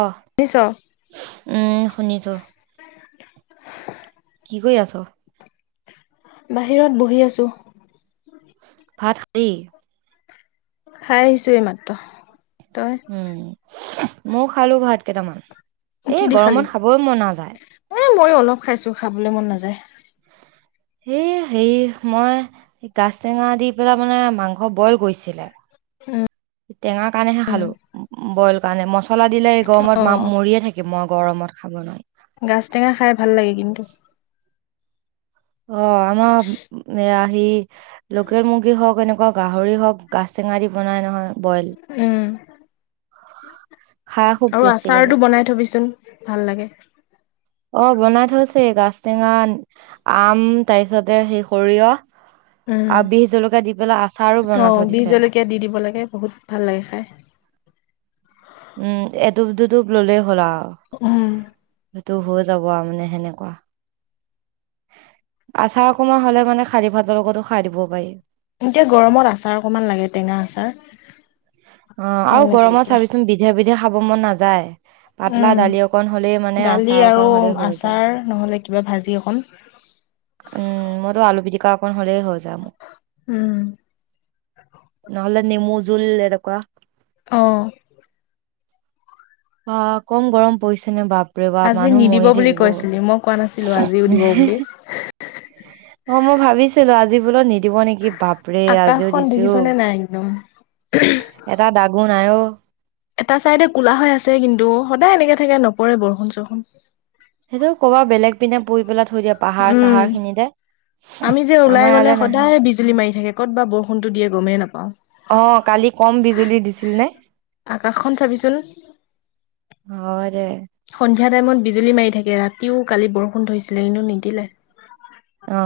অহ, শুনিছ উম শুনিছো। কি কৰি আছ? বাহিৰত বহি আছো। ভাত খালি? খাই আহিছো এই মাত্ৰ। তই উম ময়ও খালো ভাত কেইটামান। এ কি দি খালি গৰমত খাবই মন নযায় এ অলপ খাইছো খাবলৈ মন নাযায়। এই হে মই গাজ টেঙা দি পেলাই মানে মাংস বইল কৰিছিলে উম টেঙা কাৰণেহে উম খালো বইল কাৰণে মছলা দিলে অ গৰমত ম মৰিয়ে থাকি মই গৰমত খাব নোৱাৰো। গাছ টেঙা খাই ভাল লাগে কিন্তু। অ আমাৰ এ স লোকেল মুৰ্গী হওক এনেকুৱা গাহৰি হওক গাজ টেঙা দি বনাই নহয়। বইল উম খাই খুব আৰু টেষ্টি লাগে। আচাৰতটো বনাই থবিচোন ভাল লাগে। অ বনাই থৈছে গাজটেঙা আম তাৰপিছতে সেই সৰিয়হ হয় উম আৰু বিষ জলকীয়া দি পেলাই আচাৰো অ বনাই থৈ বি দিছে। জলকীয়া দি দিব লাগে বহুত ভাল লাগে খাই উম এটোপ -দুটোপ ললেই হ'লা উম। টো হৈ যাব আৰু মানে সেনেকুৱা। আচাৰকমা হ'লে মানে শালি ভাতৰ লগতো খাই দিব পাৰি এতিয়া গৰমত আচাৰ অকমান লাগে টেঙা আচাৰ অহ ভাল আৰু লাগে গৰমত তেতিয়া চাবিচোন বিধে বিধে খাব মন নাযায় পাতলা উম দালি অকণ হলেই মানে দালি আচাৰ অকণ আৰু হলেই হৈ যায় আচাৰ নহ'লে কিবা ভাজি অকণ উম মইতো আলু পিটিকা অকণ হ'লেই হল যামো উম নহলে নেমু জোল এনেকুৱা অহ। অ কম গৰম পৰিছে নে বাপ ৰে বাপ আজি মানুহ নিদিব মৰি বুলি থাকিব কৈছিলি মই কোৱা নাছিলো আজিও দিব এহে বুলি হে অ মই ভাবিছিলো আজি বোলত নিদিব নেকি? বাপৰে আজিও আকাশখন দিছে অ দেখিছনে নাই একদম এটা দাগো নাই অ। এটা চাইডে কুলা হৈ আছে কিন্তু সদায় এনেকে থাকে নপৰে বৰষুণ চৰষুণ সেইটো কবা বেলেগ পিনে পৰি পেলাই থৈ দিয়ে পাহাৰ উম চাহাৰ খিনি যে আমি যে ওলাই গলে সদায় বিজুলী মাৰি থাকে ক'ত বা বৰষুণতো দিয়ে গমেই নাপাওঁ। অ কালি কম বিজুলী দিছিল নে। আকাশখন চাবিচোন। হয় দে। সন্ধিয়া টাইমত বিজুলী মাৰি থাকে ৰাতিও কালি বৰষুণ ধৰিছিলে কিন্তু নিদিলে অ।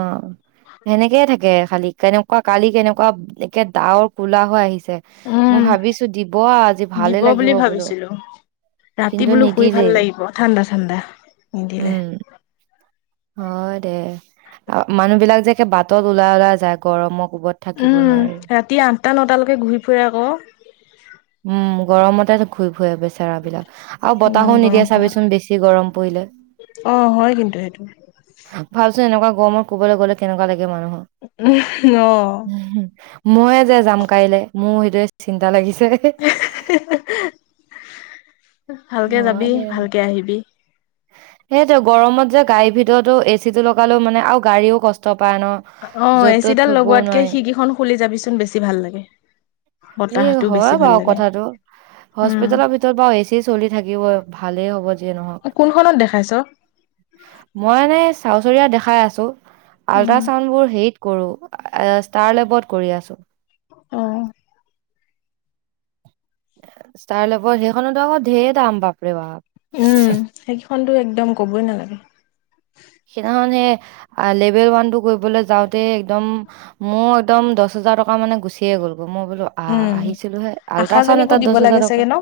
সেনেকে থাকে খালি কেনেকোৱা কালি কেনেকোৱা একে ডাৱৰ কোলা হৈ আহিছে মই উম ভাবিছো দিব আ আজি ভালে দিব লাগিব বুলি বোলো ভাবিছিলো ৰাতি কিন্তু বোলো শুই ভাল নিদিলেই লাগিব ঠাণ্ডা- ঠাণ্ডা নিদিলে উম হয় দে মানুহ বিলাক যে একে বাটত ওলাই-ওলাই যায় গৰমক কোবত থাকিব নোৱাৰে। আঠটা-নটালৈকে ঘূৰি ফুৰে আক উম গৰমতে ঘূৰি কয় বেচেৰা বিলাক আৰু ইমান বতাহো নিদিয়ে গৰমখনত চাবিচোন বেছি গৰম পৰিলে অ হয় কিন্তু সেইটো ভাবচোন এনেকোৱা গৰমত কবালৈ গ'লে কেনেকোৱা লাগি উম অহ ময়ে যে যাম কাইলে মোৰ সেইটোৱে চিন্তা লাগিছে এ হুে হুে হুে হু ভালকে হয় যাবি দে ভালকে আহিবি সেইটো গৰমত যে গাড়ীৰ ভিতৰতো এচি টো লগালো মানে আৰু গাড়ীও কষ্ট পায় ন। অহ য'ত ত'ত এচিডাল থবও লগোৱাতকে নোৱাৰি খিকিখন খুলি যাবিচোন বেছি ভাল লাগে এ বতাহটো বেছি হয় ভাল বাৰু লাগে কথাটো উম হস্পিতেলৰ ভিতৰত বাও এ চি চলি থাকিব ভালেই হ'ব যিয়ে নহক কোনখনত দেখাইছ মই মানে চাউচৰিয়া দেখাই আছো উম আল্ট্ৰাচাউণ্ড বোৰ হেৰিত কৰো ষ্টাৰ লেৱত কৰি আছো অহ ষ্টাৰ লেবৰ সেইখনতো আকৌ ঢেৰ দাম বাপৰে বা সেইখনতো একদম ক'বই নালাগে সেইদিনাখন সে লেভেল ওৱান টো কৰিবলৈ যাওঁতে একদম মোৰ একদম দচ হে দচ হাজাৰ টকা মানে গুচিয়ে গ'ল মই বোলো আহ উম আহিছিলো হে আল্ট্ৰাচাউণ্ড আশাজনীকো এটাত দিব দহ হোজাৰ লাগে টকা চাগে ন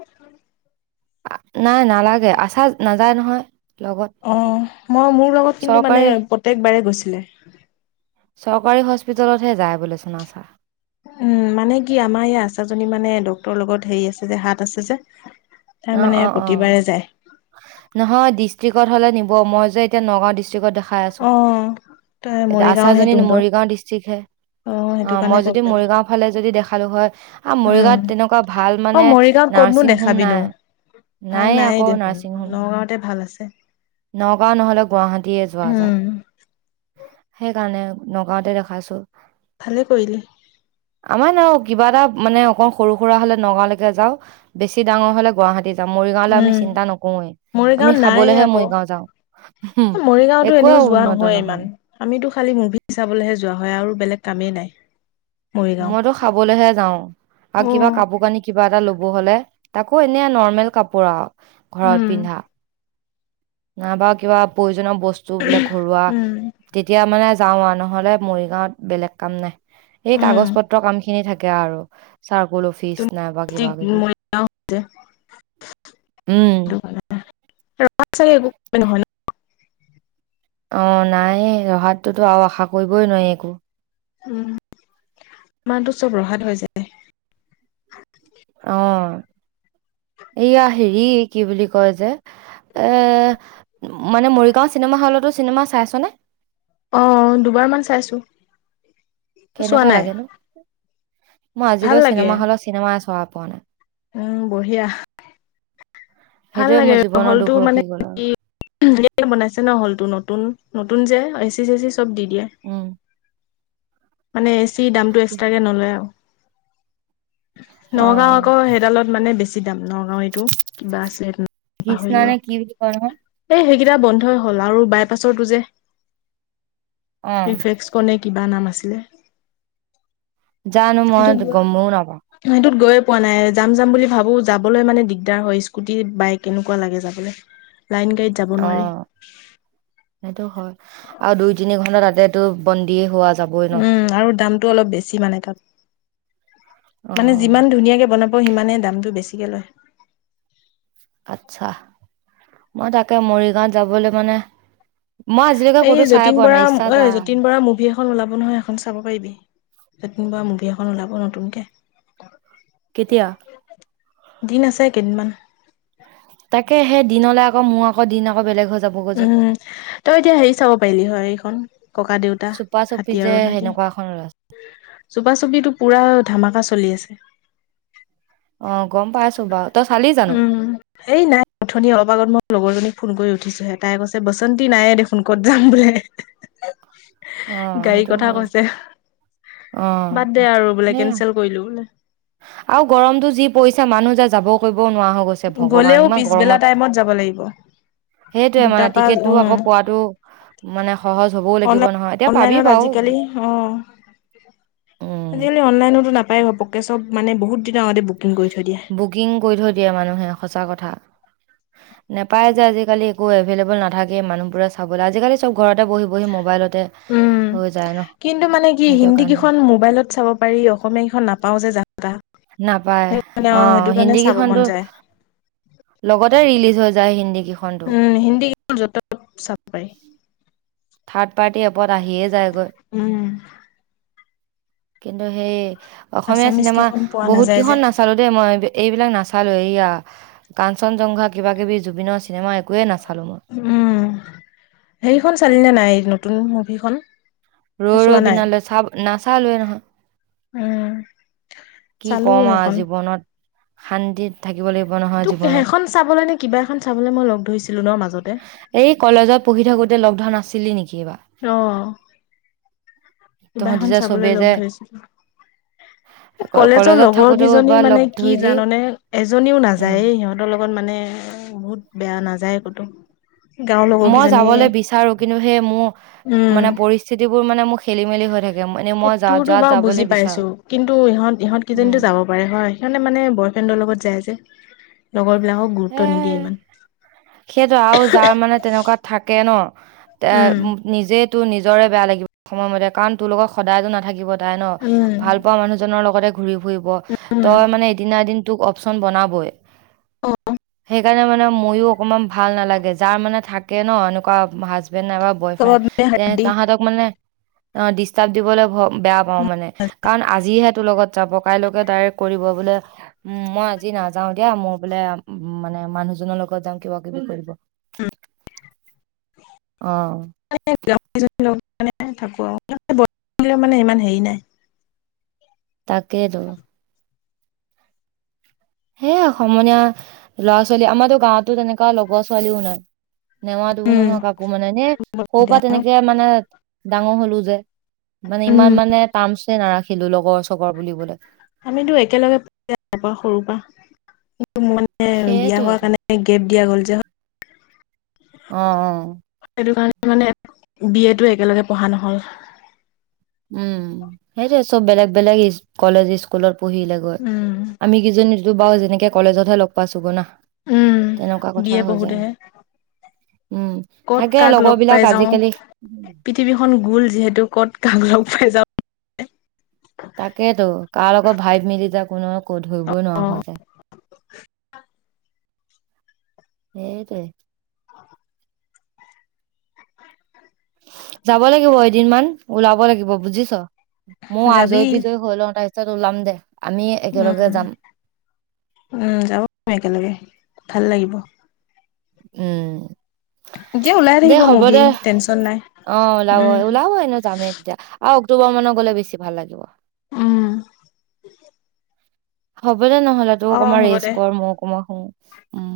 নাই নালাগে আছা নাযায় নহয় লগত অ মই মোৰ লগত কিন্তু মানে চৰকাৰী প্ৰত্যেকবাৰে গৈছিলে চৰকাৰী হস্পিতেলতহে যায় বোলে চিনেমা চা উম মানে কি আমাৰ এই আচাজনী মানে ডক্তৰৰ লগত হেৰি আছে যে হাত আছে যে তাই অহ মানে অহ অহ প্ৰতিবাৰে যায় নহয় ডিষ্ট্ৰিকত হলে নি অহ মই যে এতিয়া নগাঁও ডিষ্ট্ৰিকত দে অহ এতিয়া আচাজনী মৰিগাঁও ডিষ্ট্ৰিক হে সেইটো অ কাৰণে মই যদি প্ৰব্লেম মৰিগাওঁ ফালে যদি দেখালো হয় আ উম মৰিগাঁওত তেনেকোৱা ভাল অ মানে। মৰিগাঁৱত ক'তনো নাৰ্ছিং হোম দেখাবিনো নাই ভাল নায়ে নাই আকৌ দেখোন নাৰ্ছিং হোম নগাঁওতে ভাল আছে। নগাঁও নহ'লেও গুৱাহাটীয়ে যোৱা যায়। উম সেইকাৰণে নগাঁতে দেখাইছো। ভালে কৰিলে। আমাৰ ন কিবা এটা মানে অকণ সৰু সুৰা হলে নগাঁওলৈকে যাওঁ বেছি ডাঙ হলে গুৱাহাটী যা মৰিগাঁওলৈ আমি উম চিন্তা নকৰোৱে আমি খাবলৈহে মৰিগাঁও যাওঁ এই মৰিগাওঁতো একোৱে এনেও যোৱা উন্নত নহয় ইমান আমিতো খালি মুভি চাবলৈহে যোৱা হয় আৰু বেলেগ কামেই নাই মৰিগাঁও মইতো খাবলৈহে যাওঁ আৰু কিবা উম কাপোৰ কানি কি কিবা এটা ল'ব হ'লে তাকো এনে নৰ্মেল কাপোৰ আৰু ঘৰত উম পিন্ধা নাইবা কিবা প্ৰয়োজনিয় বস্তু বোলে ঘৰুৱা তেতিয়া মানে যাওঁৱ নহলে মৰিগাঁৱত বেলেগ কাম নাই এই উম কাগজ পত্ৰৰ কাম খিনি থাকে আৰু চাৰ্কুল অফিচ নাইবা কিবা ম কিবি হৈছে উম [unintelligible] স ৰঙা চ একো নহয় ন [unintelligible] অহ নাই ৰহাতটোতো আৰু আশা কৰিবই নোৱাৰি একো উম মাৰটো চব ৰসাত হৈ যায় অহ এয়া হেৰি কি বুলি কয় যে এ মানে মৰিগাঁও চিনেমা হলতো চিনেমা চাইছনে অহ দুবাৰমান চাইছো চোৱা কেনেকোৱা নাই লাগে নো মই ভাল আজিলৈ লাগে চিনেমা হলত চিনেমা চোৱা পোৱা নাই উম বঢ়িয়া ভাল সেইটোৱে লাগে মোৰ জীৱনৰ হলটো দুখ মানে ৰখি গ'ল আৰু কি এ বনাইছে ন হ'ল তো নতুন নতুন যে। এচি চেচি চব দি দিয়ে উম মানে। দামটো এক্সট্ৰাকে নলয় আও। নগাঁও অঁ আকৌ সেইডালত মানে বেছি দাম। নগাঁও এইটো কিবা আছে সেইদিনা কৃষ্ণা পাহৰিলো নে আও। কি বুলি কয় নহয় এ সেইকেইটা বন্ধই হ'ল আৰু। বাইপাছৰটো যে অঁ ৰিফলেক্স কনে কিবা নাম আছে। জানো মই সেইটোত গৈ গমো নাপাওঁ সেইটোত গৈ। পোৱা নাই যাম যাম বুলি ভাবো যাবলৈ মানে দিগদাৰ হয় স্কুটি বাইক কেনেকোৱা লাগে যাবলে। লাইন গাড়ীত যাব নোৱাৰি। অঁ সেইটো হয় আৰু দুই তিনি ঘন্টা তাতেতো বন্দিয় হোৱা আছে। উম আৰু দামতটো অলপ বেছি মানে তাত অ মানে যিমান ধুনীয়াকে বনাব। আকৌ সিমানে দামটো বেছিকে লয়। আচ্ছা মই তাকে মৰিগাঁৱত যাবলৈ মানে। মই আজিলৈকে এই ক'তো চাই যতীন পোৱা বৰা নাই ইচ্ছা অঐ যায় যতীন বৰা মুভি এখন ওলাব নহয় এখন চাব পাৰিবি। যন বাৰ মুভি এখন ওলাব নতুনকে। কেতিয়া। দিন আছে কেইদিনমান। তাকে সেই দিনলে আকৌ মোৰ আকৌ দিন আকৌ বেলেগ হৈ যাবগৈ যে। উম তই এতিয়া হেৰি চাব পাৰিলি হয় এইখন ককা দেউতা চুপা চুপি হাতী যে আৰু নাতি। সেনেকুৱা এখন ওলাইছে চোপাচুপিতটো পুৰা ধামাকা চলি আছে। অ গম পাইছো বাৰু তই চালি জানো। উম এই নাই উঠনি অলপ আগত মই লগৰজনী ফোন কৰি উঠো। উঠিছোহে তাই কৈছে বসন্তি নাইয়ে দেখোন ক'ত যাম বোলে। অ গাড়ীৰ সেইটো কথা হয় কৈছে অ বাদ দে আৰু বোলে সেয়া কেনচেল কৰিলো বোলে। আৰু গৰমতটো যি পৰিছে মানুহ যে যাব কৰিব। নোৱাৰা হৈ গৈছে ভগৱান গ'লেও ইমান পিছবেলা গৰমত। টাইমত যাব লাগিব সেইটোয়ে দুটা মানে পা টিকেটটো উম আকৌ পোৱাতটো। মানে সহজ হবও লাগিব নহয় এতিয়া অনলাইন পাবি অনলাইনত বাও। আজিকালি অ আজিকালি অনলাইনতো নাপাই ঘপকে বহুত দিনৰ আগতে বু। বুকিং কৰি থৈ দিয়ে মানুহে সঁচা কথা। নোপাই যে আজিকি একো এভেইলেবল নাথাকে, মানুহবোৰে চাবলৈ আজিকালি চব ঘৰতে বহি বহি মোবাইলত। উম হয়। কিন্তু মানে কি হিন্দী কেইখন মোবাইলত চাব পাৰি, অসমীয়া কেইখন নাপাও যে। তা নাপায় সেই অ সেইটো কাৰণে হিন্দী চাব মন কেইখনো। যায় লগতে ৰিলিজ হৈ যায় হিন্দী কেইখনো। উম হিন্দী যত চ পায়। থাৰ্ড পাৰ্টি এপত আহিয়ে যায়গৈ উম, কিন্তু সেই। অসমীয়া আছামিজ চিনেমা কেইখন পোৱা বহুত নাযায় যে কেইখন নাচালো দেই মই। এইবিলাক নাচালোঁ। এইেয়া কাঞ্চনজংঘা কিবা কিবি জুবিনৰ চিনেমা একোৱে নাচাল। উম, হেৰিখন চালিনে নাই নতুন মুভিখন। ৰৌ চোৱা ৰৈ নাই বিনা লৈ চাব নাচা লোৱে নহয়। উম। কি চালো কম আৰু সেইখন জীৱনত শান্তিত থাকি। তোক সেইখন চাবলৈ নে কিবা এখন চাবলৈ মই লগ ধৰিছো। এই কলেজত পঢ়ি থাকোতে লগ ধান আছিলি নেকি এইবাৰ। অহ। তহঁতি যে চবেই যে। ক- কলেজৰ কলেজত লগৰ থাকোতেও কেইজনী এবাৰ লগ মানে কি ধৰিলি, জানানে, এজনীও উম। নাযায় সিহঁতৰ লগত মানে। বহুত বেয়া নাযায় কতো। গাঁওৰ লগৰ মই কেইজনীয়ে যাবলৈ বিচাৰো কিন্তু সেই মোৰ উম মানে পৰিস্থিতিবোৰ মানে মোৰ খেলি মেলি হৈ থাকে। মানে এই মই যা তোৰতো যাত বা যাবলৈ বুজি বিচাৰো। পাইছো কিন্তু ইহত ইহঁত উম, কেইজনীটো যাব পাৰে হয় সিহঁতে মানে বয়ফ্ৰেণ্ড। লগত যায় যে, লগৰ বিলাকক গুৰুত্ব নিদিয়ে ইমান। সেইটোৱে আৰু যাৰ মানে তেনেকুৱা থাকে ন এ উম নিজে। টো নিজৰে বেয়া লাগিব সময়মতে কাৰণ তোৰ লগত সদায়তো নাথাকিব। তাই ন উম ভাল পোৱা মানুহজনৰ লগতে। ঘুৰি ফুৰিব, উম তই মানে এদিনা এদিন তোক অপচন বনাবই। অ সেইকাৰণে মানে ময়ো অকমান ভাল নালাগে। যাৰ মানে থাকে ন এনেকুৱা হাজ। বেন নাইবা বয়ফ্ৰূ কাবাব মে হাড্ডি তাহতক মানে ডিষ্টাৰ্ব দিবলৈ ভ [unintelligible] বেয়া পাও মানে, কাৰণ আজিহে তোৰ লগত। যাব কাইলৈকে ডাইৰেক্ কৰিব বোলে উ মই আজি নাযাও দিয়া মোৰ বোলে মানে মানুহ। জনৰ লগত যাম কিবা কিবি কৰিব। অ লগত থাকো আৰু মানে ইমান হেৰি নাই। তাকেতো। সে সমনীয়া ল'ৰা ছোৱালী আমাৰতো গাঁৱতো তেনেকুৱা লগৰ ছোৱালীও নাই। নেমাতো উম নহয় কাকো মানে এনে সৰু পৰা তেনেকে মানে ডাঙৰ হলো যে। মানে উম ইমান মানে টামচে নাৰাখিলো লগৰ চৰ বুলিবলে। আমিতো একেলগে পঢ়া সৰু পৰা। মোৰ মানে বিয়া হোৱা সেইটোৱেতো কাৰণে গেপ দিয়া গ'ল যে। অ অ। সেইটো কাৰণে মানে বি এ টো একেলগে পঢ়া নহল। উম সেইটোৱে, চব বেলেগ বেলেগ কলেজ স্কুলত পঢ়িলে গৈ আমি কিজনী বাৰু যেনেকে কলেজতহে লগ পাইছো গৈ নহ? উম বি এ পঢ়োতেহে। উম কত থাকে কাক লগৰ লগ বিলাক পাই যাও, আজিকালি পৃথিৱীখন গোল যিহেতু কত কাক লগ। খাই যাব। তাকেতো কাৰ লগত ভাই মিলি যাওঁ কোনো ক ধৰিবই নোৱাৰা হৈ যায়। উ সেইটোৱে। যাব লাগিব এদিন মান ওলাব লাগিব বুজিছ। মই যাওঁ যাবি। আজৰি বিজয়ী হৈ লওঁ তাৰপিছত ওলাম দে। আমি একেলগে উম যাম উম যাব একেলগে ভাল লাগিব। উম এতিয়া ওলাই দে থাকিব হ'ব মুভি দে টেনশ্যন নাই। অ ওলাব উম, ওলাব এনে যামেই তেতিয়া আৰু অক্টোবৰ মানত গলে বেছি ভাল লাগিব। উম! হব দে নহ'লে তো অ', অকমান হ'ব ৰেষ্ট দে। কৰ মই অকমান শু উম!